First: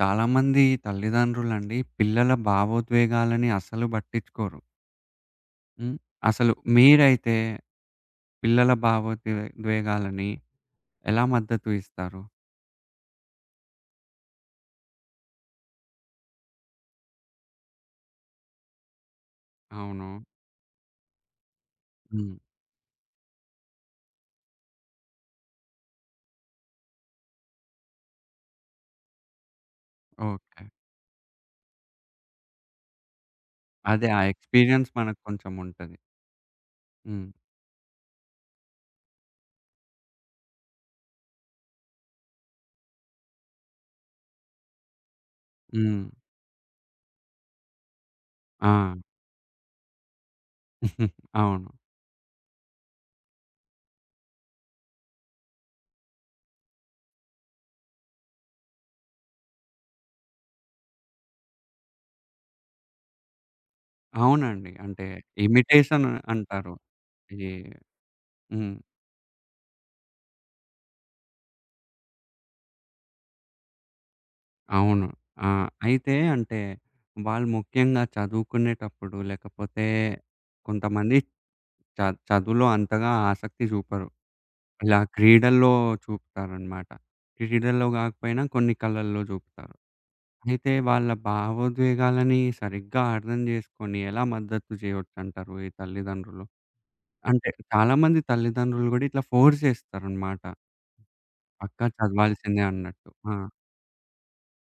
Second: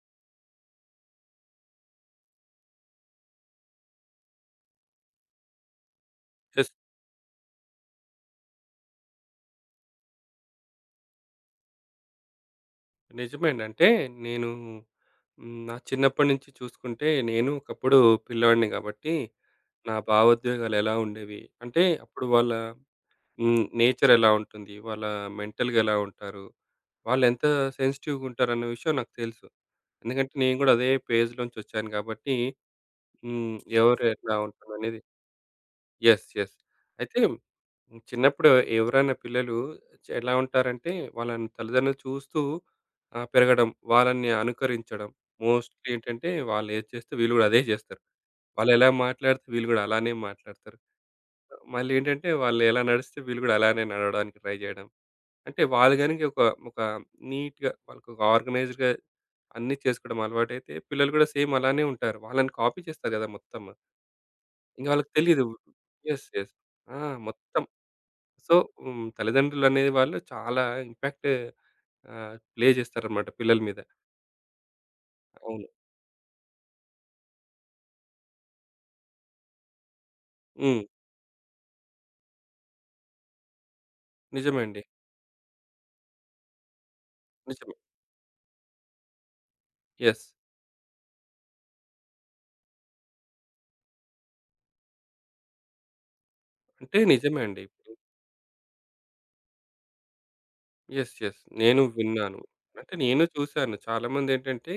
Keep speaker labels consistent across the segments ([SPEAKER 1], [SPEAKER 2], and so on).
[SPEAKER 1] చాలామంది తల్లిదండ్రులండి పిల్లల భావోద్వేగాలని అస్సలు పట్టించుకోరు. హ్మ్. అసలు
[SPEAKER 2] యెస్.
[SPEAKER 1] మీరైతే పిల్లల ద్వేగాలని ఎలా మద్దతు ఇస్తారు?
[SPEAKER 2] నిజమేండి. అంటే నేను నా చిన్నప్పటి నుంచి చూసుకుంటే నేను ఒకప్పుడు పిల్లాడిని కాబట్టి, నా
[SPEAKER 1] అవును.
[SPEAKER 2] భావోద్వేగాలు ఎలా ఉండేవి, అంటే అప్పుడు
[SPEAKER 1] హ్మ్.
[SPEAKER 2] వాళ్ళ నేచర్ ఎలా ఉంటుంది, వాళ్ళ మెంటల్‌గా ఎలా ఉంటారు, వాళ్ళు ఎంత సెన్సిటివ్‌గా ఉంటారన్న విషయం నాకు తెలుసు. ఎందుకంటే నేను
[SPEAKER 1] ఓకే.
[SPEAKER 2] గూడా అదే ఫేజ్‌లోంచి వచ్చాను కాబట్టి హ్మ్. ఎవరు
[SPEAKER 1] అదే ఆ
[SPEAKER 2] ఎట్లా
[SPEAKER 1] ఎక్స్‌పీరియన్స్
[SPEAKER 2] ఉంటారనేది
[SPEAKER 1] మనకు కొంచెం ఉంటది.
[SPEAKER 2] యెస్. యెస్. అయితే
[SPEAKER 1] హ్మ్.
[SPEAKER 2] చిన్నప్పుడు ఎవరైనా పిల్లలు ఎలా ఉంటారంటే, వాళ్ళని తల్లిదండ్రులు చూస్తూ పెరగడం, వాళ్ళని అనుకరించడం. మోస్ట్‌లీ
[SPEAKER 1] హ్మ్.
[SPEAKER 2] ఏంటంటే, వాళ్ళేది చేస్తే వీళ్ళు గూడా అదే జేస్తారు. వాళ్ళెలా
[SPEAKER 1] ఆ!
[SPEAKER 2] మాట్లాడితే వీళ్ళు గూడా అలానే మాట్లాడతారు.
[SPEAKER 1] అవును.
[SPEAKER 2] మళ్ళీ ఏంటంటే, వాళ్ళు ఎలా నడిస్తే వీళ్ళు గూడా అలానే నడవడానికి ట్రై జేయడం. అంటే వాళ్ళు గనుక ఒక నీట్‌గా వాళ్ళకొక ఆర్గనైజ్డ్‌గా అన్నీ చేసుకోవడం అలవాటైతే, పిల్లలు గూడా సేమ్ అలానే ఉంటారు. వాళ్ళని కాపీ చేస్తారు గదా! మొత్తం.
[SPEAKER 1] అవునండి.
[SPEAKER 2] ఇంక
[SPEAKER 1] అంటే
[SPEAKER 2] వాళ్ళకి తెలీదు.
[SPEAKER 1] Imitation
[SPEAKER 2] yes. యెస్.
[SPEAKER 1] అంటారు.
[SPEAKER 2] ఆ!
[SPEAKER 1] ఈ
[SPEAKER 2] మొత్తం సో,
[SPEAKER 1] హ్మ్.
[SPEAKER 2] తల్లిదండ్రులనే వాళ్ళు చాలా ఇంపాక్ట్ ప్లే చేస్తారన్నమాట పిల్లల మీద.
[SPEAKER 1] అవును. ఆ!
[SPEAKER 2] అవును.
[SPEAKER 1] అయితే అంటే వాళ్ళు ముఖ్యంగా చదువుకునేటప్పుడు లేకపోతే
[SPEAKER 2] హ్మ్.
[SPEAKER 1] కొంతమంది చ చదువులో అంతగా ఆసక్తి చూపరు.
[SPEAKER 2] నిజమే అండి.
[SPEAKER 1] ఇలా క్రీడల్లో చూపుతారనమాట.
[SPEAKER 2] నిజమే.
[SPEAKER 1] క్రీడల్లో కాకపోయినా కొన్ని కళల్లో చూపుతారు.
[SPEAKER 2] యెస్.
[SPEAKER 1] అయితే వాళ్ళ భావోద్వేగాలని సరిగ్గా అర్థం చేసుకొని ఎలా మద్దతు చేయొచ్చంటారు ఈ తల్లిదండ్రులు?
[SPEAKER 2] అంటే నిజమే
[SPEAKER 1] అంటే
[SPEAKER 2] అండి. ఇప్పుడు
[SPEAKER 1] చాలామంది తల్లిదండ్రులు కూడా ఇట్లా ఫోర్స్ చేస్తారనమాట.
[SPEAKER 2] యెస్. యెస్. నేను
[SPEAKER 1] పక్కా
[SPEAKER 2] విన్నాను.
[SPEAKER 1] చదవాల్సిందే
[SPEAKER 2] అంటే
[SPEAKER 1] అన్నట్టు.
[SPEAKER 2] నేను
[SPEAKER 1] ఆ!
[SPEAKER 2] చూసాను. చాలామందేంటంటే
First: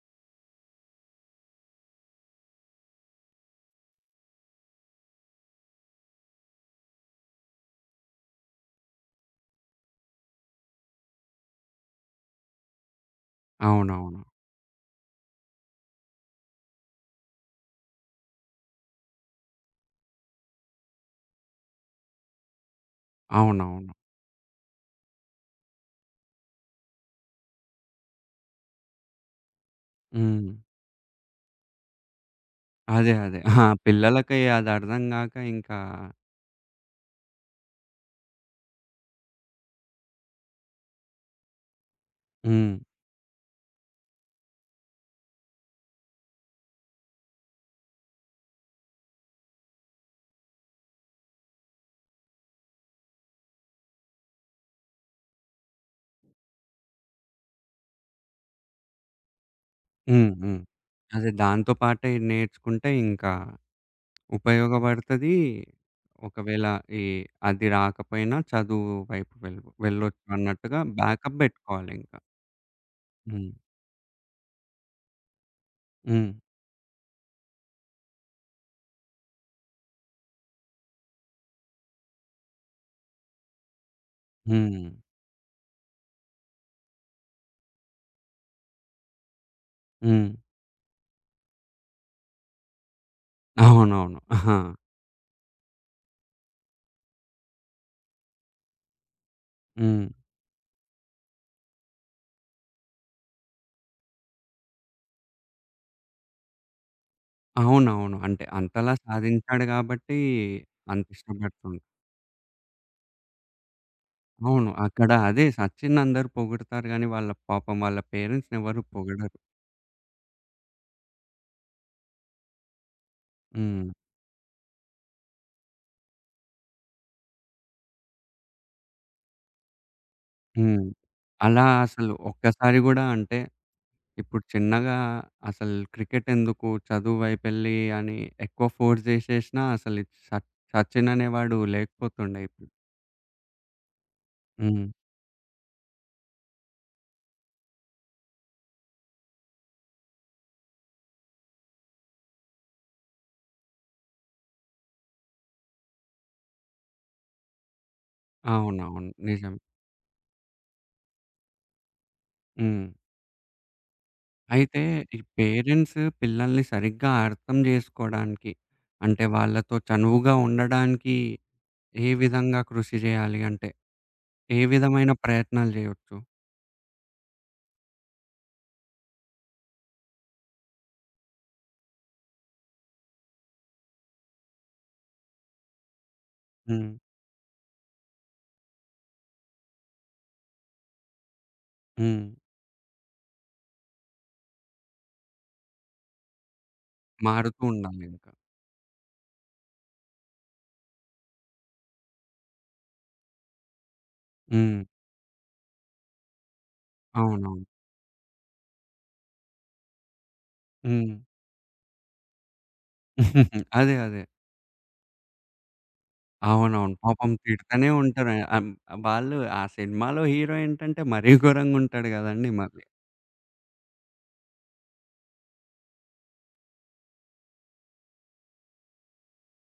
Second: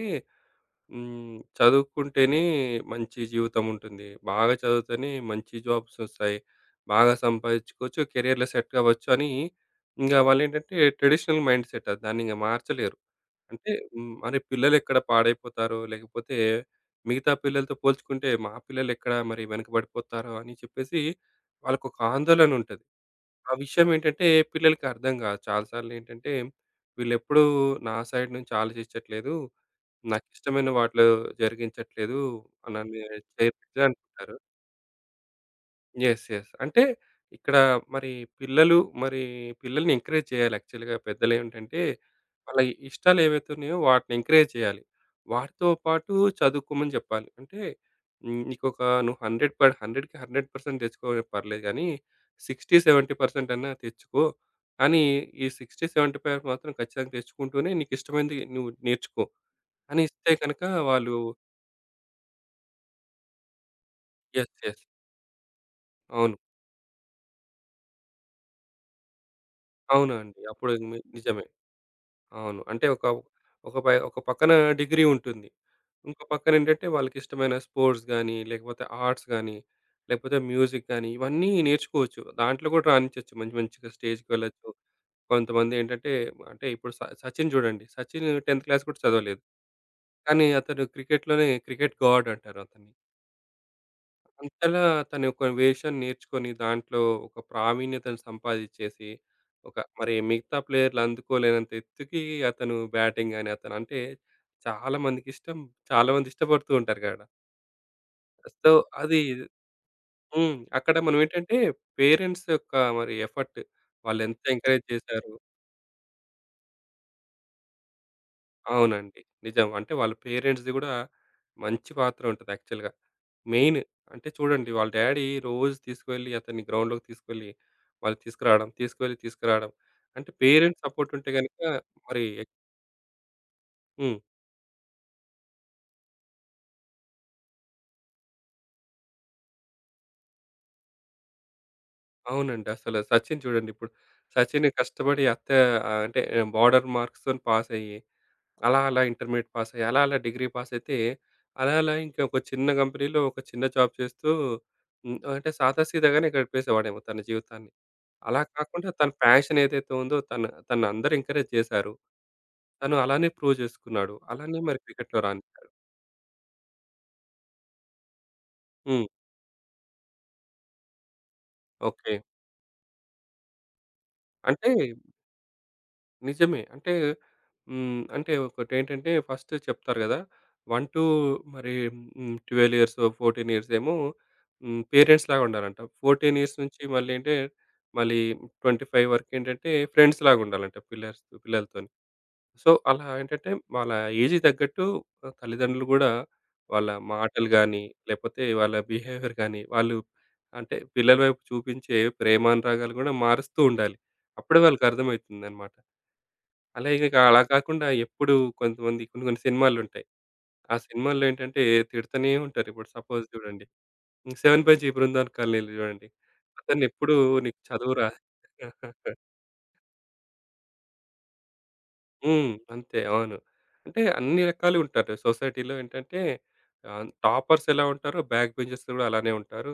[SPEAKER 2] చదువుకుంటేనే మంచి జీవితం ఉంటుంది. బాగా చదివితేనే మంచి జాబ్స్ వస్తాయి. బాగా సంపాదించుకోవచ్చు. కెరియర్‌లో సెట్ అవ్వచ్చు అని ఇంగ వాళ్ళేంటంటే ట్రెడిషనల్ మైండ్‌సెట్ అది. దాన్నింక మార్చలేరు. అంటే
[SPEAKER 1] అవునవును.
[SPEAKER 2] మరి పిల్లలెక్కడ పాడైపోతారో, లేకపోతే మిగతా పిల్లలతో పోల్చుకుంటే మా పిల్లలెక్కడ మరి వెనకబడిపోతారో అని చెప్పేసి వాళ్ళకొక ఆందోళనుంటది. ఆ విషయం
[SPEAKER 1] అవునవును.
[SPEAKER 2] ఏంటంటే పిల్లలకి అర్థం కాదు. చాలా సార్లేంటంటే వీళ్ళెప్పుడూ నా సైడ్ నుంచి ఆలోచించట్లేదు.
[SPEAKER 1] హ్మ్.
[SPEAKER 2] నాకిష్టమైన వాటిలో జరిగించట్లేదు. నన్ను
[SPEAKER 1] అదే. అదే. ఆ!
[SPEAKER 2] చేర్పిచ్చే అనుకుంటారు.
[SPEAKER 1] పిల్లలకి అదర్థం గాక ఇంకా
[SPEAKER 2] యెస్. యెస్. అంటే ఇక్కడ మరి పిల్లలు మరి పిల్లల్ని ఎంకరేజ్ చేయాలి యాక్చువల్‌గా పెద్దలేంటంటే, వాళ్ళ
[SPEAKER 1] హ్మ్.
[SPEAKER 2] ఇష్టాలు ఏవైతే ఉన్నాయో వాటిని ఎంకరేజ్ చేయాలి. వాటితో పాటు చదువుకోమని చెప్పాలి. అంటే నీకొక నువ్వు 100 పర్ 100కి 100% తెచ్చుకో పర్లేదు గానీ, 60, 70% అన్నా తెచ్చుకో. కానీ ఈ 60, 70 మాత్రం ఖచ్చితంగా తెచ్చుకుంటూనే నీకిష్టమైనది నువ్వు నేర్చుకో. అని
[SPEAKER 1] హ్మ్.
[SPEAKER 2] ఇస్తే
[SPEAKER 1] హ్మ్.
[SPEAKER 2] గనక వాళ్ళు
[SPEAKER 1] అదే దాంతో పాటే ఇది నేర్చుకుంటే ఇంకా
[SPEAKER 2] యెస్. యెస్.
[SPEAKER 1] ఉపయోగపడతది.
[SPEAKER 2] అవును.
[SPEAKER 1] ఒకవేళ ఈ అది రాకపోయినా చదువు వైపు వెళ్ళొచ్చు
[SPEAKER 2] అవునండి. అప్పుడు
[SPEAKER 1] అన్నట్టుగా బ్యాకప్
[SPEAKER 2] నిజమే.
[SPEAKER 1] బెట్టుకోవాలింక.
[SPEAKER 2] అవును. అంటే ఒక
[SPEAKER 1] హ్మ్.
[SPEAKER 2] ఒక పై ఒక పక్కన డిగ్రీ ఉంటుంది. ఇంకో
[SPEAKER 1] హ్మ్.
[SPEAKER 2] పక్కన ఏంటంటే వాళ్ళకిష్టమైన స్పోర్ట్స్ గాని, లేకపోతే ఆర్ట్స్ గాని, లేకపోతే మ్యూజిక్ గాని ఇవన్నీ నేర్చుకోవచ్చు. దాంట్లో కూడా రాణించొచ్చు. మంచి మంచిగా స్టేజ్‌కి వెళ్ళొచ్చు.
[SPEAKER 1] హ్మ్.
[SPEAKER 2] కొంతమంది ఏంటంటే అంటే ఇప్పుడు సచిన్ చూడండి. సచిన్ 10థ్ క్లాస్ కూడా చదవలేదు.
[SPEAKER 1] హ్మ్.
[SPEAKER 2] కానీ అతను క్రికెట్‌లోనే క్రికెట్ గాడ్ అంటారు అతన్ని.
[SPEAKER 1] అవునవును. ఆహా!
[SPEAKER 2] అంతలా తను ఒక వేషం నేర్చుకొని దాంట్లో ఒక ప్రావీణ్యతను సంపాదించేసి, ఒక
[SPEAKER 1] హ్మ్.
[SPEAKER 2] మరి మిగతా ప్లేయర్‌లు అందుకోలేనంత ఎత్తుకి అతను బ్యాటింగ్ గాని అతను అంటే చాలా మందికి ఇష్టం. చాలా మంది ఇష్టపడుతూ ఉంటారు గడ.
[SPEAKER 1] అవునవును. అంటే
[SPEAKER 2] సో,
[SPEAKER 1] అంతలా
[SPEAKER 2] అది
[SPEAKER 1] సాధించాడు గాబట్టి
[SPEAKER 2] అక్కడ
[SPEAKER 1] అంత
[SPEAKER 2] మనం ఏంటంటే
[SPEAKER 1] ఇష్టపడుతుం
[SPEAKER 2] పేరెంట్స్ యొక్క మరి ఎఫర్ట్ వాళ్ళెంత
[SPEAKER 1] అవును.
[SPEAKER 2] ఎంకరేజ్
[SPEAKER 1] అక్కడ
[SPEAKER 2] చేశారు
[SPEAKER 1] అదే సచిన్ అందరూ పొగుడుతారు గానీ, వాళ్ళ పాపం వాళ్ళ పేరెంట్స్‌నెవరు
[SPEAKER 2] అవునండి.
[SPEAKER 1] పొగడరు.
[SPEAKER 2] నిజం. అంటే వాళ్ళ పేరెంట్స్‌ది గూడా మంచి పాత్ర ఉంటది యాక్చువల్‌గా. మెయిన్
[SPEAKER 1] హ్మ్.
[SPEAKER 2] అంటే చూడండి వాళ్ళ డ్యాడీ రోజు తీసుకువెళ్ళి అతన్ని గ్రౌండ్‌లోకి తీసుకెళ్ళి, వాళ్ళు తీసుకురావడం, తీసుకువెళ్ళి తీసుకురావడం. అంటే పేరెంట్స్
[SPEAKER 1] హ్మ్.
[SPEAKER 2] సపోర్ట్ ఉంటే గనుక
[SPEAKER 1] అలా అసలు
[SPEAKER 2] మరి
[SPEAKER 1] ఒక్కసారి గూడా అంటే,
[SPEAKER 2] హ్మ్.
[SPEAKER 1] ఇప్పుడు చిన్నగా అసలు క్రికెటెందుకు చదువు వైపెళ్ళి అని ఎక్కువ ఫోర్స్ జేసేసినా అసలు స సచిన్ అనేవాడు లేకపోతుండే
[SPEAKER 2] అవునండి.
[SPEAKER 1] ఇప్పుడు.
[SPEAKER 2] అసలు సచిన్ చూడండి ఇప్పుడు. సచిన్
[SPEAKER 1] హ్మ్.
[SPEAKER 2] కష్టపడి అంటే బోర్డర్ మార్క్స్‌తోని పాస్ అయ్యి, అలా అలా ఇంటర్మీడియేట్ పాస్ అయ్యి, అలా అలా డిగ్రీ పాస్ అయితే, అలా అలా ఇంకా ఒక చిన్న కంపెనీలో ఒక చిన్న జాబ్ చేస్తూ అంటే సాదాసీదాగానే గడిపేసేవాడేమో తన జీవితాన్ని. అలా కాకుండా తన
[SPEAKER 1] అవునవును. నిజం.
[SPEAKER 2] ప్యాషన్ ఏదైతే ఉందో తను తనని అందరూ ఎంకరేజ్ చేశారు.
[SPEAKER 1] హ్మ్.
[SPEAKER 2] తను అలానే ప్రూవ్ చేసుకున్నాడు. అలానే మరి
[SPEAKER 1] అయితే
[SPEAKER 2] క్రికెట్‌లో
[SPEAKER 1] ఈ
[SPEAKER 2] రాణించాడు.
[SPEAKER 1] పేరెంట్స్ పిల్లల్ని సరిగ్గా అర్థం జేసుకోడానికి,
[SPEAKER 2] హ్మ్.
[SPEAKER 1] అంటే వాళ్ళతో చనువుగా ఉండడానికి ఏ
[SPEAKER 2] ఓకే.
[SPEAKER 1] విధంగా కృషి జేయాలి అంటే? ఏ
[SPEAKER 2] అంటే
[SPEAKER 1] విధమైన ప్రయత్నాలు జేయొచ్చు?
[SPEAKER 2] నిజమే. అంటే అంటే ఒకటేంటంటే ఫస్ట్ చెప్తారు గదా! 1 టూ మరి 12 ఇయర్సో, 14 ఇయర్స్ ఏమో పేరెంట్స్ లాగా ఉండాలంట. 14 ఇయర్స్ నుంచి
[SPEAKER 1] హ్మ్.
[SPEAKER 2] మళ్ళీ 25 వరకేంటంటే ఫ్రెండ్స్ లాగా ఉండాలంట పిల్లర్స్ పిల్లలతోని.
[SPEAKER 1] హ్మ్.
[SPEAKER 2] సో, అలా ఏంటంటే వాళ్ళ ఏజ్‌కి తగ్గట్టు తల్లిదండ్రులు గూడా వాళ్ళ మాటలు
[SPEAKER 1] మారుతూ
[SPEAKER 2] గాని,
[SPEAKER 1] ఉండాలింక.
[SPEAKER 2] లేపోతే వాళ్ళ బిహేవియర్ గాని, వాళ్ళు అంటే పిల్లల వైపు చూపించే ప్రేమానురాగాలు గూడా మారుస్తూ ఉండాలి. అప్పుడే
[SPEAKER 1] హ్మ్.
[SPEAKER 2] వాళ్ళకర్థమైతుందనమాట. అలాగే ఇక అలా
[SPEAKER 1] అవునవును.
[SPEAKER 2] కాకుండా ఎప్పుడు కొంతమంది కొన్ని కొన్ని సినిమాలుంటాయి. ఆ
[SPEAKER 1] హ్మ్.
[SPEAKER 2] సినిమాల్లో ఏంటంటే తిడతనే ఉంటారు. ఇప్పుడు సపోజ్ జూడండి.
[SPEAKER 1] అదే. అదే.
[SPEAKER 2] 'సెవెన్ బై జీ బృందావన్ కాలనీలో' జూడండి.
[SPEAKER 1] అవునవును.
[SPEAKER 2] అతనెప్పుడు
[SPEAKER 1] పాపం
[SPEAKER 2] నీకు
[SPEAKER 1] తిడతనే
[SPEAKER 2] చదువు రా
[SPEAKER 1] ఉంటారు. వాళ్ళు ఆ సినిమాలో హీరో ఏంటంటే మరీ ఘోరంగా ఉంటాడు గదండీ
[SPEAKER 2] హ్మ్.
[SPEAKER 1] మరి.
[SPEAKER 2] అంతే. అవును. అంటే అన్ని రకాలు ఉంటారు. సొసైటీలో ఏంటంటే టాపర్స్ ఎలా ఉంటారో బ్యాక్ బెంచర్స్ కూడా అలానే ఉంటారు.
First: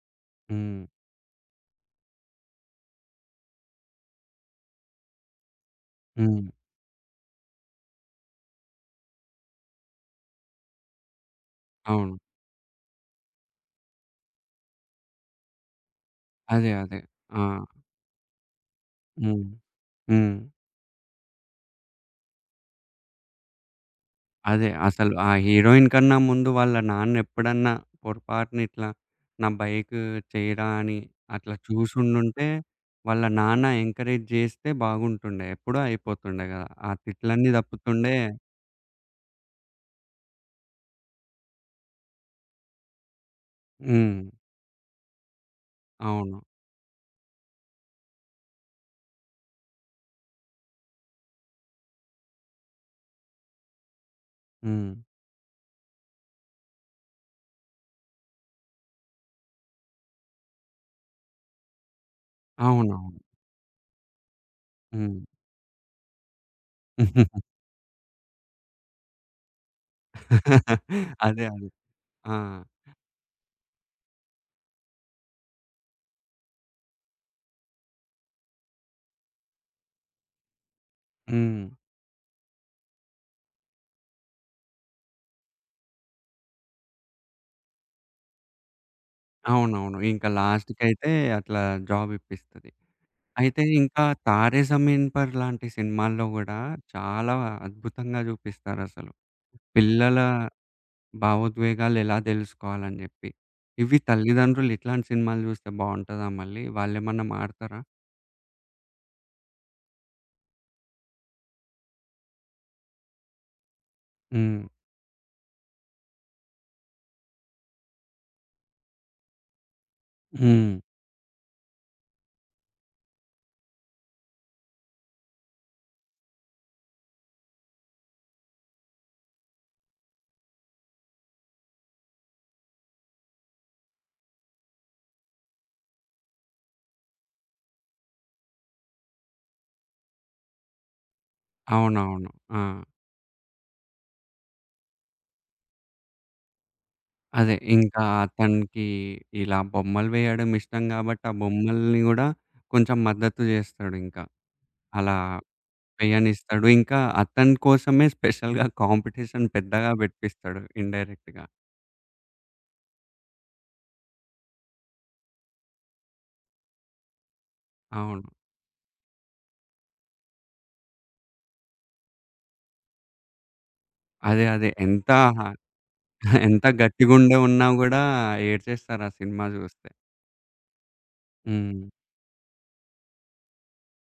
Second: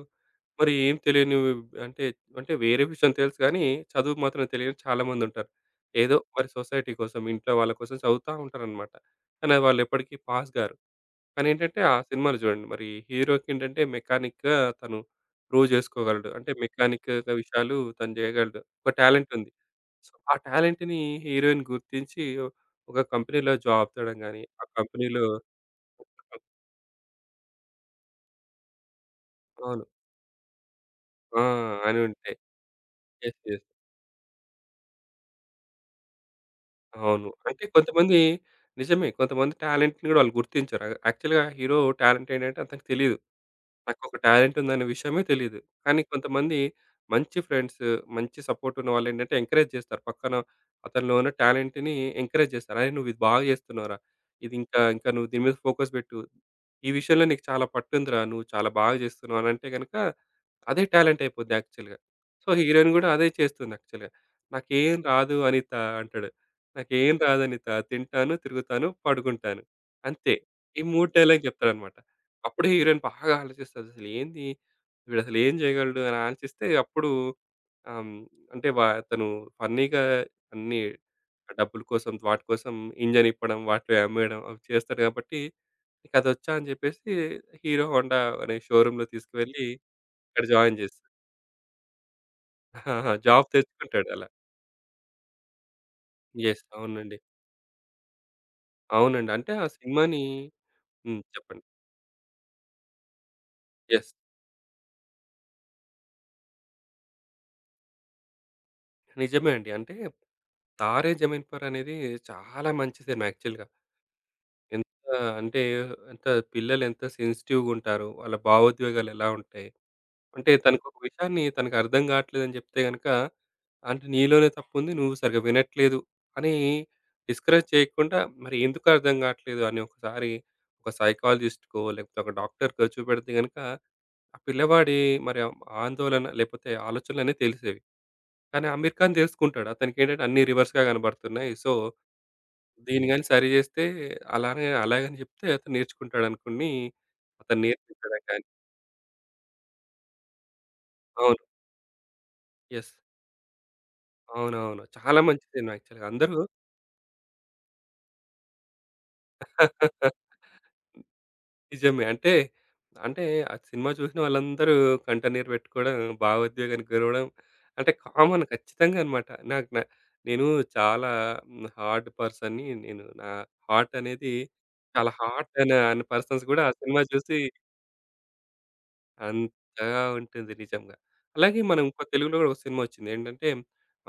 [SPEAKER 2] మరి
[SPEAKER 1] హ్మ్.
[SPEAKER 2] ఏం తెలియని అంటే, అంటే వేరే విషయం తెలుసు కానీ చదువు మాత్రం తెలియని చాలామంది ఉంటారు. ఏదో
[SPEAKER 1] హ్మ్.
[SPEAKER 2] మరి సొసైటీ కోసం, ఇంట్లో వాళ్ళ కోసం చదువుతా ఉంటారనమాట. కానీ వాళ్ళు ఎప్పటికీ పాస్ గారు. కానీ ఏంటంటే, ఆ
[SPEAKER 1] అవును.
[SPEAKER 2] సినిమాలో చూడండి మరి హీరోకేంటంటే మెకానిక్‌గా తను ప్రూవ్ జేసుకోగలడు. అంటే
[SPEAKER 1] అదే. అదే.
[SPEAKER 2] మెకానిక్‌గా
[SPEAKER 1] ఆ!
[SPEAKER 2] విషయాలు తను జేయగలడు. ఒక టాలెంట్
[SPEAKER 1] హ్మ్.
[SPEAKER 2] ఉంది. సో,
[SPEAKER 1] హ్మ్.
[SPEAKER 2] ఆ టాలెంట్‌ని హీరోయిన్ గుర్తించి ఒక కంపెనీలో జాబ్ తెవడం గాని, ఆ
[SPEAKER 1] అదే. అసలు
[SPEAKER 2] కంపెనీలో
[SPEAKER 1] ఆ హీరోయిన్ కన్నా ముందు వాళ్ళ నాన్నెప్పుడన్నా పొరపాటున ఇట్లా నా
[SPEAKER 2] అవును.
[SPEAKER 1] బైకు చెయ్యరా అని
[SPEAKER 2] ఆ!
[SPEAKER 1] అట్లా
[SPEAKER 2] అని ఉంటాయి.
[SPEAKER 1] చూసుండుంటే, వాళ్ళ
[SPEAKER 2] యెస్.
[SPEAKER 1] నాన్న
[SPEAKER 2] యెస్.
[SPEAKER 1] ఎంకరేజ్ జేస్తే బాగుంటుండే. ఎప్పుడో అయిపోతుండే గదా! ఆ
[SPEAKER 2] అవును.
[SPEAKER 1] తిట్లన్నీ
[SPEAKER 2] అంటే
[SPEAKER 1] తప్పుతుండే.
[SPEAKER 2] కొంతమంది నిజమే. కొంతమంది టాలెంట్‌ని గూడా వాళ్ళు గుర్తించరు. యాక్చువల్‌గా హీరో టాలెంట్ ఏంటంటే అతనికి తెలీదు. నాకొక
[SPEAKER 1] హ్మ్.
[SPEAKER 2] టాలెంట్ ఉందనే విషయమే తెలీదు. కానీ
[SPEAKER 1] అవును.
[SPEAKER 2] కొంతమంది మంచి ఫ్రెండ్స్, మంచి సపోర్ట్ ఉన్న వాళ్ళేంటంటే ఎంకరేజ్ చేస్తారు. పక్కన అతనిలో ఉన్న టాలెంట్‌ని ఎంకరేజ్ చేస్తారు. "అరేయ్! నువ్వు ఇది బాగా చేస్తున్నావురా. ఇది ఇంకా
[SPEAKER 1] హ్మ్.
[SPEAKER 2] ఇంకా నువ్వు దీని మీద ఫోకస్ పెట్టు. ఈ విషయంలో నీకు చాలా పట్టుందిరా. నువ్వు చాలా బాగా చేస్తున్నావు" అనంటే గనుక అదే టాలెంట్ అయిపోద్ది యాక్చువల్‌గా. సో, హీరోయిన్ గూడా
[SPEAKER 1] అవునవును.
[SPEAKER 2] అదే చేస్తుంది యాక్చువల్‌గా. "నాకేం
[SPEAKER 1] హ్మ్.
[SPEAKER 2] రాదు అనిత" అంటాడు. "నాకేం రాదు అనిత. తింటాను, తిరుగుతాను, పడుకుంటాను. అంతే." ఈ 3 డైలాగ్
[SPEAKER 1] అదే. అదే.
[SPEAKER 2] చెప్తాడన్నమాట.
[SPEAKER 1] ఆ!
[SPEAKER 2] అప్పుడే హీరోయిన్ బాగా ఆలోచిస్తది. అసలు ఏంది వీడసలు ఏం చేయగలడు అని ఆలోచిస్తే అప్పుడు ఆహ్, హ్మ్, అంటే తను ఫన్నీగా అన్నీ
[SPEAKER 1] హ్మ్.
[SPEAKER 2] డబ్బుల కోసం వాటి కోసం ఇంజిన్ ఇప్పడం, వాటిలో అమ్మేయడం అవి చేస్తాడు కాబట్టి నీకదొచ్చా అని చెప్పేసి హీరో హోండా అనే షోరూమ్‌లో తీసుకువెళ్ళి
[SPEAKER 1] అవునవును. ఇంకా
[SPEAKER 2] అక్కడ జాయిన్ చేస్తాడు.
[SPEAKER 1] లాస్ట్‌కైతే అట్లా జాబిప్పిస్తది.
[SPEAKER 2] జాబ్
[SPEAKER 1] అయితే ఇంకా
[SPEAKER 2] తెచ్చుకుంటాడు అలా.
[SPEAKER 1] 'తారే జమీన్ పర్' లాంటి సినిమాల్లో గూడా
[SPEAKER 2] యెస్. అవునండి.
[SPEAKER 1] చాలా అద్భుతంగా జూపిస్తారసలు.
[SPEAKER 2] అవునండి. అంటే ఆ
[SPEAKER 1] పిల్లల
[SPEAKER 2] సినిమాని చెప్పండి.
[SPEAKER 1] భావోద్వేగాలు ఎలా దెలుసుకోవాలని జెప్పి. ఇవి
[SPEAKER 2] యెస్.
[SPEAKER 1] తల్లిదండ్రులు ఇట్లాంటి సినిమాలు జూస్తే బావుంటదా మళ్ళీ? వాళ్ళేమన్నా మారతారా?
[SPEAKER 2] నిజమే అండి. అంటే 'తారే జమీన్ పర్' అనేది చాలా మంచి సినిమా యాక్చువల్‌గా.
[SPEAKER 1] హ్మ్.
[SPEAKER 2] ఎంత అంటే ఎంత పిల్లలు ఎంత సెన్సిటివ్‌గా ఉంటారు. వాళ్ళ భావోద్వేగాలు ఎలా ఉంటాయి? అంటే
[SPEAKER 1] హ్మ్.
[SPEAKER 2] తనకొక విషయాన్ని తనకు అర్థం కావట్లేదని చెప్తే గనుక, అంటే నీలోనే తప్పుంది. నువ్వు సరిగ్గా వినట్లేదు అని డిస్కరేజ్ చేయకుండా మరి ఎందుకు అర్థం కావట్లేదు అని ఒకసారి ఒక సైకాలజిస్ట్‌కో లేకపోతే ఒక డాక్టర్‌కో చూపెడితే గనుక ఆ పిల్లవాడి మరి ఆ ఆందోళన లేకపోతే ఆలోచనలన్నీ తెలిసేవి. కానీ అమీర్ ఖాన్ తెలుసుకుంటాడు. అతనికేంటంటే అన్నీ రివర్స్‌గా కనబడుతున్నాయి. సో,
[SPEAKER 1] అవునవును. ఆ!
[SPEAKER 2] దీన్ని గాని సరి చేస్తే అలానే అలాగని చెప్తే అతను నేర్చుకుంటాడనుకుని
[SPEAKER 1] అదే
[SPEAKER 2] అతను
[SPEAKER 1] ఇంకా
[SPEAKER 2] నేర్పించడం కానీ
[SPEAKER 1] అతనికి ఇలా బొమ్మలు వేయడం ఇష్టం గాబట్టి, ఆ
[SPEAKER 2] అవును.
[SPEAKER 1] బొమ్మల్ని గూడా
[SPEAKER 2] యెస్.
[SPEAKER 1] కొంచెం మద్దతు జేస్తాడింకా.
[SPEAKER 2] అవునవును.
[SPEAKER 1] అలా
[SPEAKER 2] చాలా మంచి సినిమా యాక్చువల్‌గా. అందరూ
[SPEAKER 1] వ్యయనిస్తాడు. ఇంకా అతని కోసమే స్పెషల్‌గా కాంపిటీషన్ పెద్దగా పెట్టిపిస్తాడు ఇండైరెక్ట్‌గా.
[SPEAKER 2] నిజమే. అంటే ఆ సినిమా చూసిన వాళ్ళందరూ కంటన్నీరు పెట్టుకోవడం, భావోద్వేగానికి గురవ్వడం అంటే
[SPEAKER 1] అవును.
[SPEAKER 2] కామన్ ఖచ్చితంగా అనమాట. నాకు నేను చాలా హార్డ్ పర్సన్‌ని. నేను నా హార్ట్ అనేది
[SPEAKER 1] అదే. అదే. ఎంత
[SPEAKER 2] చాలా హార్ట్ అనే అనే పర్సన్స్ కూడా
[SPEAKER 1] ఎంత
[SPEAKER 2] ఆ సినిమా
[SPEAKER 1] గట్టిగుండే
[SPEAKER 2] చూసి
[SPEAKER 1] ఉన్నా గూడా ఏడ్చేస్తారు ఆ సినిమా జూస్తే.
[SPEAKER 2] అంతగా ఉంటుంది నిజంగా. అలాగే
[SPEAKER 1] హ్మ్.
[SPEAKER 2] మనం ఇంకో తెలుగులో కూడా ఒక సినిమా వచ్చింది. ఏంటంటే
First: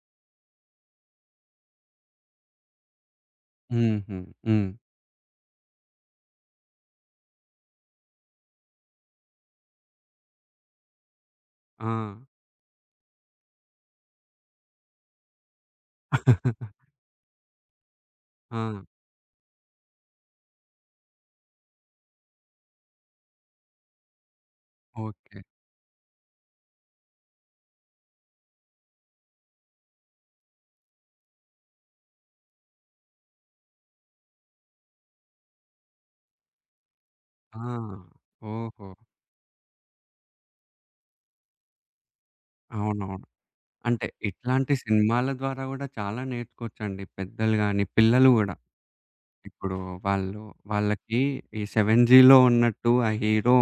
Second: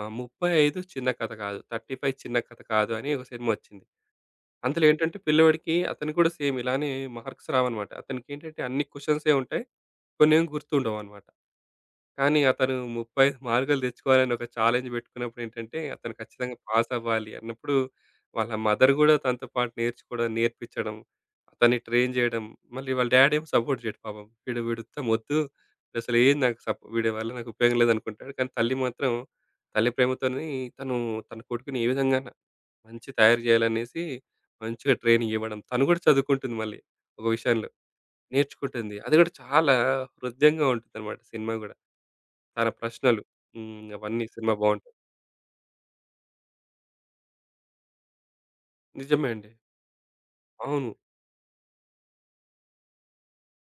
[SPEAKER 2] 35 చిన్న కథ కాదు, 35 చిన్న కథ కాదు అని ఒక సినిమా వచ్చింది.
[SPEAKER 1] హుహు. హ్మ్.
[SPEAKER 2] అందులో ఏంటంటే పిల్లవాడికి అతనికి కూడా సేమ్ ఇలానే మార్క్స్ రావనమాట. అతనికేంటంటే అన్ని క్వెషన్సే ఉంటాయి. కొన్నేమో గుర్తుండవనమాట.
[SPEAKER 1] ఆ!
[SPEAKER 2] కానీ అతను 30 మార్కులు తెచ్చుకోవాలని ఒక ఛాలెంజ్ పెట్టుకున్నప్పుడు ఏంటంటే, అతను ఖచ్చితంగా పాస్ అవ్వాలి అన్నప్పుడు, వాళ్ళ
[SPEAKER 1] ఆ!
[SPEAKER 2] మదర్ గూడా తనతో పాటు నేర్చుకోవడం, నేర్పించడం, అతన్ని ట్రైన్ జేయడం, మళ్ళీ వాళ్ళ డ్యాడ్ ఏమో సపోర్ట్ చేయడు పాపం. వీడు వీడు ఉత్తమ్ వద్దు.
[SPEAKER 1] ఓకే.
[SPEAKER 2] అసలు ఏం నాకు వీడి వల్ల నాకు ఉపయోగం లేదనుకుంటాడు. కానీ తల్లి మాత్రం, తల్లి ప్రేమతోని తను తన కొడుకుని ఏ విధంగాన మంచి తయారు చేయాలనేసి, మంచిగా ట్రైనింగ్ ఇవ్వడం. తను గూడా చదువుకుంటుంది మళ్ళీ ఒక
[SPEAKER 1] ఆ!
[SPEAKER 2] విషయంలో.
[SPEAKER 1] ఓహో!
[SPEAKER 2] నేర్చుకుంటుంది. అది గూడా చాలా హృద్యంగా ఉంటుందన్నమాట సినిమా గూడా. తన ప్రశ్నలు.
[SPEAKER 1] అవునవును.
[SPEAKER 2] హ్మ్.
[SPEAKER 1] అంటే
[SPEAKER 2] అవన్నీ సినిమా
[SPEAKER 1] ఇట్లాంటి
[SPEAKER 2] బావుంటది.
[SPEAKER 1] సినిమాల ద్వారా గూడా చాలా నేర్చుకోవచ్చండి పెద్దలు గాని, పిల్లలు గూడా.
[SPEAKER 2] నిజమే అండి.
[SPEAKER 1] ఇప్పుడు వాళ్ళు
[SPEAKER 2] అవును.
[SPEAKER 1] వాళ్ళకి ఈ 'సెవెన్ జీలో' ఉన్నట్టు ఆ హీరో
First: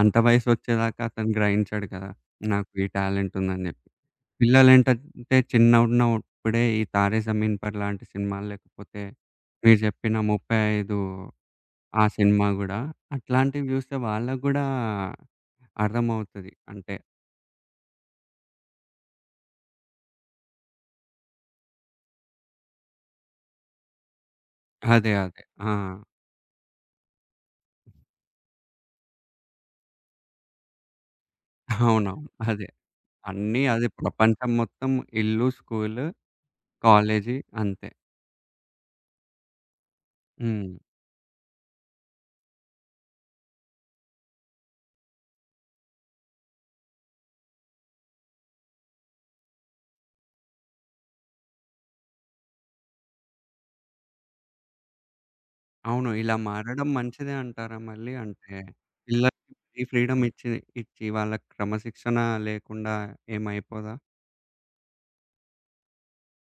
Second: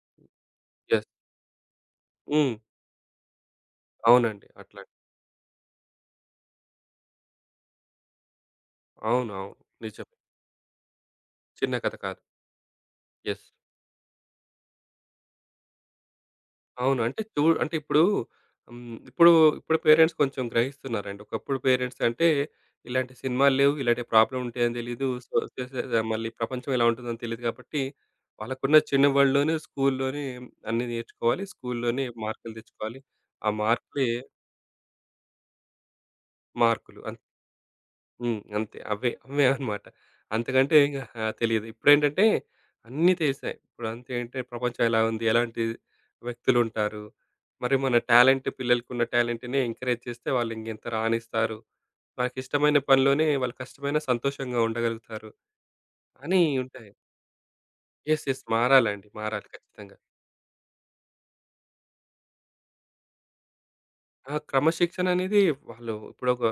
[SPEAKER 1] అంత వయసొచ్చేదాకా
[SPEAKER 2] యెస్.
[SPEAKER 1] అతను గ్రహించాడు కదా!
[SPEAKER 2] హ్మ్.
[SPEAKER 1] నాకు ఈ టాలెంట్ ఉందని జెప్పి.
[SPEAKER 2] అవునండి. అట్లాంటి
[SPEAKER 1] పిల్లలేంటంటే చిన్నగున్నప్పుడే ఈ 'తారే జమీన్ పర్' లాంటి సినిమాలు లేకపోతే
[SPEAKER 2] అవును. అవును.
[SPEAKER 1] మీరు జెప్పిన
[SPEAKER 2] నిజమే.
[SPEAKER 1] '35'
[SPEAKER 2] చిన్న కథ
[SPEAKER 1] ఆ
[SPEAKER 2] కాదు.
[SPEAKER 1] సినిమా గూడా
[SPEAKER 2] యెస్.
[SPEAKER 1] అట్లాంటివి జూస్తే వాళ్ళకి గూడా అర్థమవుతది. అంటే
[SPEAKER 2] అవును. అంటే అంటే ఇప్పుడు ఇప్పుడు ఇప్పుడు పేరెంట్స్ కొంచెం గ్రహిస్తున్నారండి. ఒకప్పుడు పేరెంట్స్ అంటే ఇలాంటి సినిమాలు లేవు. ఇలాంటి ప్రాబ్లమ్ ఉంటాయని తెలీదు.
[SPEAKER 1] అదే.
[SPEAKER 2] సో,
[SPEAKER 1] అదే. ఆ!
[SPEAKER 2] చేసే మళ్ళీ ప్రపంచం ఎలా ఉంటుందని తెలీదు కాబట్టి వాళ్ళకున్న చిన్న వరల్డ్‌లోనే స్కూల్‌లోనే అన్నీ నేర్చుకోవాలి. స్కూల్‌లోనే
[SPEAKER 1] అవునవును.
[SPEAKER 2] మార్కులు
[SPEAKER 1] అదే.
[SPEAKER 2] తెచ్చుకోవాలి. ఆ
[SPEAKER 1] అన్నీ అదే
[SPEAKER 2] మార్కులే
[SPEAKER 1] ప్రపంచం మొత్తం ఇల్లు, స్కూలు,
[SPEAKER 2] మార్కులు.
[SPEAKER 1] కాలేజీ అంతే.
[SPEAKER 2] హ్మ్. అంతే. అవే. అవే అన్నమాట.
[SPEAKER 1] హ్మ్.
[SPEAKER 2] అంతకంటే ఇంగ తెలీదు. ఇప్పుడేంటంటే అన్నీ తెలిసాయి. ఇప్పుడంతే అంటే ప్రపంచం ఎలా ఉంది? ఎలాంటి వ్యక్తులుంటారు? మరి మన టాలెంట్ పిల్లలకున్న టాలెంట్‌ని ఎంకరేజ్ చేస్తే వాళ్ళు ఇంగింత రాణిస్తారు. వాళ్ళకిష్టమైన పనిలోనే వాళ్ళు కష్టమైన సంతోషంగా ఉండగలుగుతారు
[SPEAKER 1] అవును. ఇలా
[SPEAKER 2] అని
[SPEAKER 1] మారడం
[SPEAKER 2] ఉంటాయి.
[SPEAKER 1] మంచిదే అంటారా మళ్ళీ?
[SPEAKER 2] యెస్. యెస్.
[SPEAKER 1] అంటే
[SPEAKER 2] మారాలండి. మారాలి
[SPEAKER 1] పిల్లలకి ఈ
[SPEAKER 2] ఖచ్చితంగా.
[SPEAKER 1] ఫ్రీడమ్ ఇచ్చి, ఇచ్చి వాళ్ళకి క్రమశిక్షణ లేకుండా ఏమైపోదా?
[SPEAKER 2] ఆ క్రమశిక్షణ అనేది వాళ్ళు ఇప్పుడొక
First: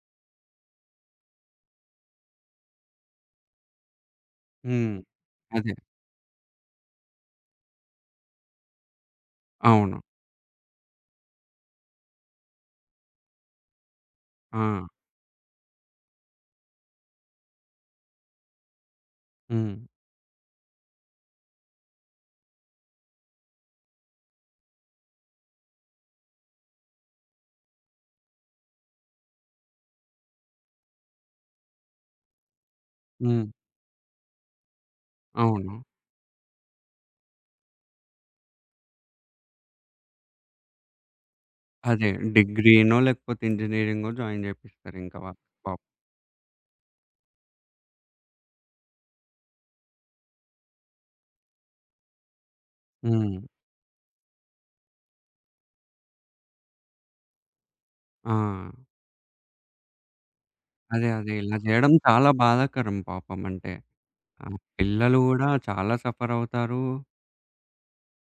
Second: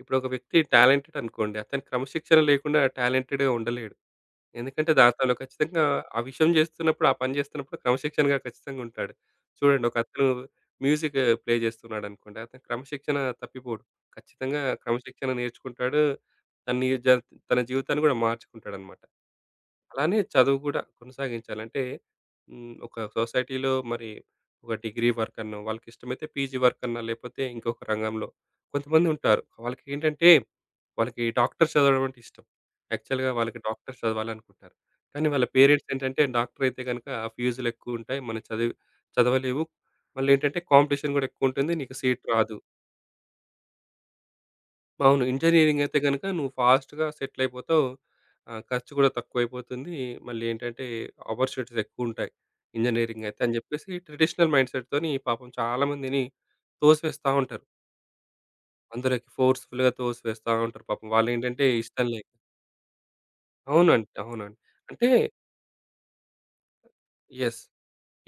[SPEAKER 2] ఇప్పుడొక వ్యక్తి టాలెంటెడ్ అనుకోండి. అతను క్రమశిక్షణ లేకుండా టాలెంటెడ్‌గా ఉండలేడు. ఎందుకంటే
[SPEAKER 1] హ్మ్.
[SPEAKER 2] దాంట్లో
[SPEAKER 1] అదే.
[SPEAKER 2] ఖచ్చితంగా ఆ విషయం చేస్తున్నప్పుడు, ఆ పని చేస్తున్నప్పుడు క్రమశిక్షణగా ఖచ్చితంగా ఉంటాడు. చూడండి ఒక
[SPEAKER 1] అవును.
[SPEAKER 2] అతను మ్యూజిక్ ప్లే చేస్తున్నాడనుకోండి. అతను క్రమశిక్షణ తప్పిపోడు.
[SPEAKER 1] ఆ!
[SPEAKER 2] ఖచ్చితంగా క్రమశిక్షణ నేర్చుకుంటాడు. తన్ని జ తన జీవితాన్ని కూడా మార్చుకుంటాడనమాట.
[SPEAKER 1] హ్మ్.
[SPEAKER 2] అలానే చదువు కూడా కొనసాగించాలంటే ఒక సొసైటీలో మరి ఒక డిగ్రీ వర్క్ అనో, వాళ్ళకిష్టమైతే పీజీ వర్క్ అన్నా, లేకపోతే ఇంకొక రంగంలో కొంతమందుంటారు. వాళ్ళకి ఏంటంటే వాళ్ళకి డాక్టర్ చదవడం అంటే ఇష్టం. యాక్చువల్‌గా
[SPEAKER 1] హ్మ్.
[SPEAKER 2] వాళ్ళకి డాక్టర్స్ చదవాలనుకుంటారు. కానీ వాళ్ళ
[SPEAKER 1] అవును.
[SPEAKER 2] పేరెంట్స్ ఏంటంటే డాక్టర్ అయితే గనుక ఫీజులు ఎక్కువుంటాయి. మనం చదివి చదవలేవు. మళ్ళేంటంటే కాంపిటీషన్ గూడా ఎక్కువుంటుంది. నీకు
[SPEAKER 1] అదే
[SPEAKER 2] సీట్ రాదు.
[SPEAKER 1] డిగ్రీనో లేకపోతే ఇంజినీరింగో జాయిన్ జేపిస్తారింక
[SPEAKER 2] అవును.
[SPEAKER 1] వాళ్ళు పాపం.
[SPEAKER 2] ఇంజినీరింగ్ అయితే గనుక నువ్వు ఫాస్ట్‌గా సెటిల్ అయిపోతావు. ఖర్చు కూడా తక్కువైపోతుంది. మళ్ళీ ఏంటంటే ఆపర్చునిటీస్ ఎక్కువుంటాయి. ఇంజినీరింగ్
[SPEAKER 1] హ్మ్.
[SPEAKER 2] అయితే అని జెప్పేసి ట్రెడిషనల్ మైండ్ సెట్‌తోని పాపం చాలామందిని తోసివేస్తా ఉంటారు.
[SPEAKER 1] ఆ!
[SPEAKER 2] అందులోకి ఫోర్స్‌ఫుల్‌గా తోసివేస్తా ఉంటారు పాపం.
[SPEAKER 1] అదే. అదే. ఇలా
[SPEAKER 2] వాళ్ళేంటంటే
[SPEAKER 1] జేయడం
[SPEAKER 2] ఇష్టం లేక
[SPEAKER 1] చాలా బాధాకరం పాపం. అంటే
[SPEAKER 2] అవునండి.
[SPEAKER 1] ఆ
[SPEAKER 2] అవునండి. అంటే
[SPEAKER 1] పిల్లలు గూడా చాలా సఫరవుతారు.
[SPEAKER 2] యెస్.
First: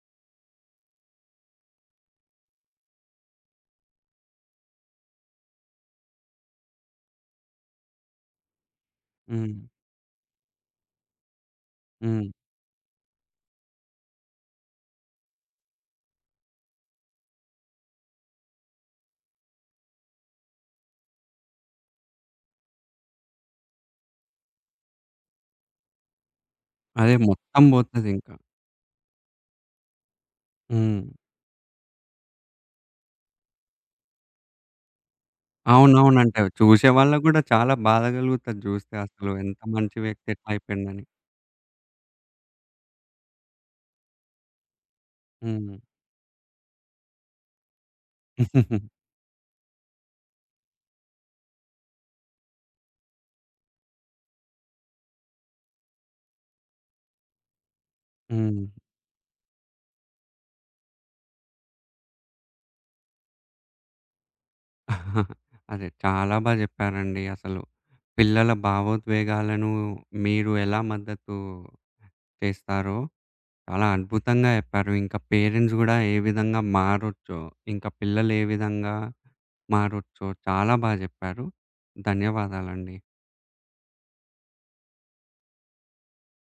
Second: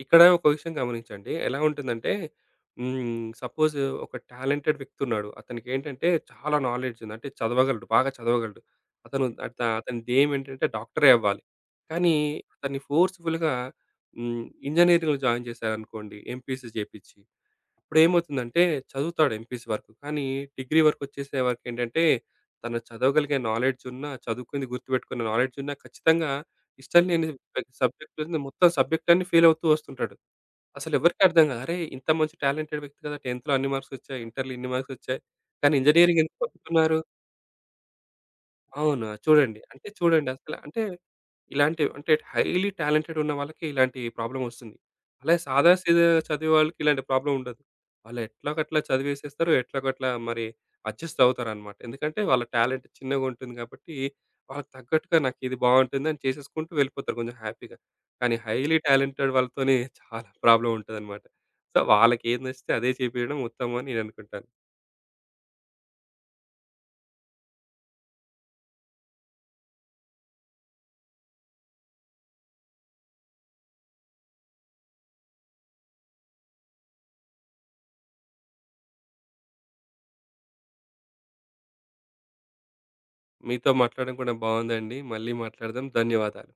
[SPEAKER 2] ఇక్కడ ఒక విషయం గమనించండి. ఎలా ఉంటుందంటే సపోజ్ ఒక టాలెంటెడ్ వ్యక్తి ఉన్నాడు. అతనికేంటంటే చాలా నాలెడ్జ్ ఉంది. అంటే చదవగలడు. బాగా చదవగలడు. అతను
[SPEAKER 1] హ్మ్.
[SPEAKER 2] అత అతని ధ్యేయం ఏంటంటే డాక్టరే అవ్వాలి. కానీ
[SPEAKER 1] హ్మ్.
[SPEAKER 2] అతన్ని ఫోర్స్‌ఫుల్‌గా హ్మ్. ఇంజినీరింగ్‌లో జాయిన్ చేశారనుకోండి ఎంపీసీ చేపిచ్చి. ఇప్పుడేమవుతుందంటే చదువుతాడు ఎంపీసీ వరకు. కానీ డిగ్రీ వరకొచ్చేసే వరకేంటంటే, తను చదవగలిగే నాలెడ్జ్ ఉన్నా, చదువుకుంది గుర్తుపెట్టుకున్న నాలెడ్జ్ ఉన్నా ఖచ్చితంగా ఇష్టం
[SPEAKER 1] అదే
[SPEAKER 2] లేని
[SPEAKER 1] మొత్తం బోతదింక.
[SPEAKER 2] సబ్జెక్ట్‌లన్నీ ఫెయిల్ అవుతూ వస్తుంటాడు.
[SPEAKER 1] హ్మ్.
[SPEAKER 2] అసలెవరికీ అర్థం కాదు. అరే! ఇంత మంచి టాలెంటెడ్ వ్యక్తి కదా! 10థ్‌లో అన్ని మార్క్స్ వచ్చాయి. ఇంటర్‌లో ఇన్ని మార్క్స్ వచ్చాయి. కానీ
[SPEAKER 1] అవునవును.
[SPEAKER 2] ఇంజినీరింగ్
[SPEAKER 1] అంటే
[SPEAKER 2] ఎందుకు
[SPEAKER 1] చూసే
[SPEAKER 2] వదులుకున్నారు?
[SPEAKER 1] వాళ్ళకి గూడా చాలా బాధ కలుగుతది జూస్తే
[SPEAKER 2] అవునా!
[SPEAKER 1] అసలు ఎంత
[SPEAKER 2] చూడండి. అంటే
[SPEAKER 1] మంచి వ్యక్తి
[SPEAKER 2] చూడండి
[SPEAKER 1] ఎట్లా
[SPEAKER 2] అసల అంటే
[SPEAKER 1] అయిపోయిండని.
[SPEAKER 2] ఇలాంటివి అంటే హైలీ టాలెంటెడ్ ఉన్న వాళ్ళకి ఇలాంటి ప్రాబ్లమ్ ఒస్తుంది. అలాగే సాదా
[SPEAKER 1] హ్మ్.
[SPEAKER 2] సీదా చదివే వాళ్ళకి ఇలాంటి ప్రాబ్లమ్ ఉండదు. వాళ్ళు ఎట్లాగట్లా చదివేసేస్తారు. ఎట్లాగట్లా మరి అడ్జస్ట్ అవుతారనమాట. ఎందుకంటే వాళ్ళ టాలెంట్ చిన్నగుంటుంది కాబట్టి, వాళ్ళకి తగ్గట్టుగా నాకిది బావుంటుందని చేసేసుకుంటూ వెళ్ళిపోతారు కొంచెం హ్యాపీగా. కానీ
[SPEAKER 1] హ్మ్.
[SPEAKER 2] హైలీ టాలెంటెడ్ వాళ్ళతోని చాలా ప్రాబ్లమ్ ఉంటదనమాట. సో, వాళ్ళకేది నచ్చితే అదే చేపియడం ఉత్తమం అని నేననుకుంటాను.
[SPEAKER 1] అదే చాలా బా జెప్పారండి అసలు. పిల్లల భావోద్వేగాలను మీరు ఎలా మద్దతు చేస్తారో చాలా అద్భుతంగా జెప్పారు. ఇంకా పేరెంట్స్ గూడా ఏ విధంగా మారొచ్చో, ఇంకా పిల్లలు ఏ విధంగా మారొచ్చో చాలా బా జెప్పారు. ధన్యవాదాలండి.
[SPEAKER 2] మీతో మాట్లాడడం కూడా బావుందండి. మళ్ళీ మాట్లాడదాం. ధన్యవాదాలు.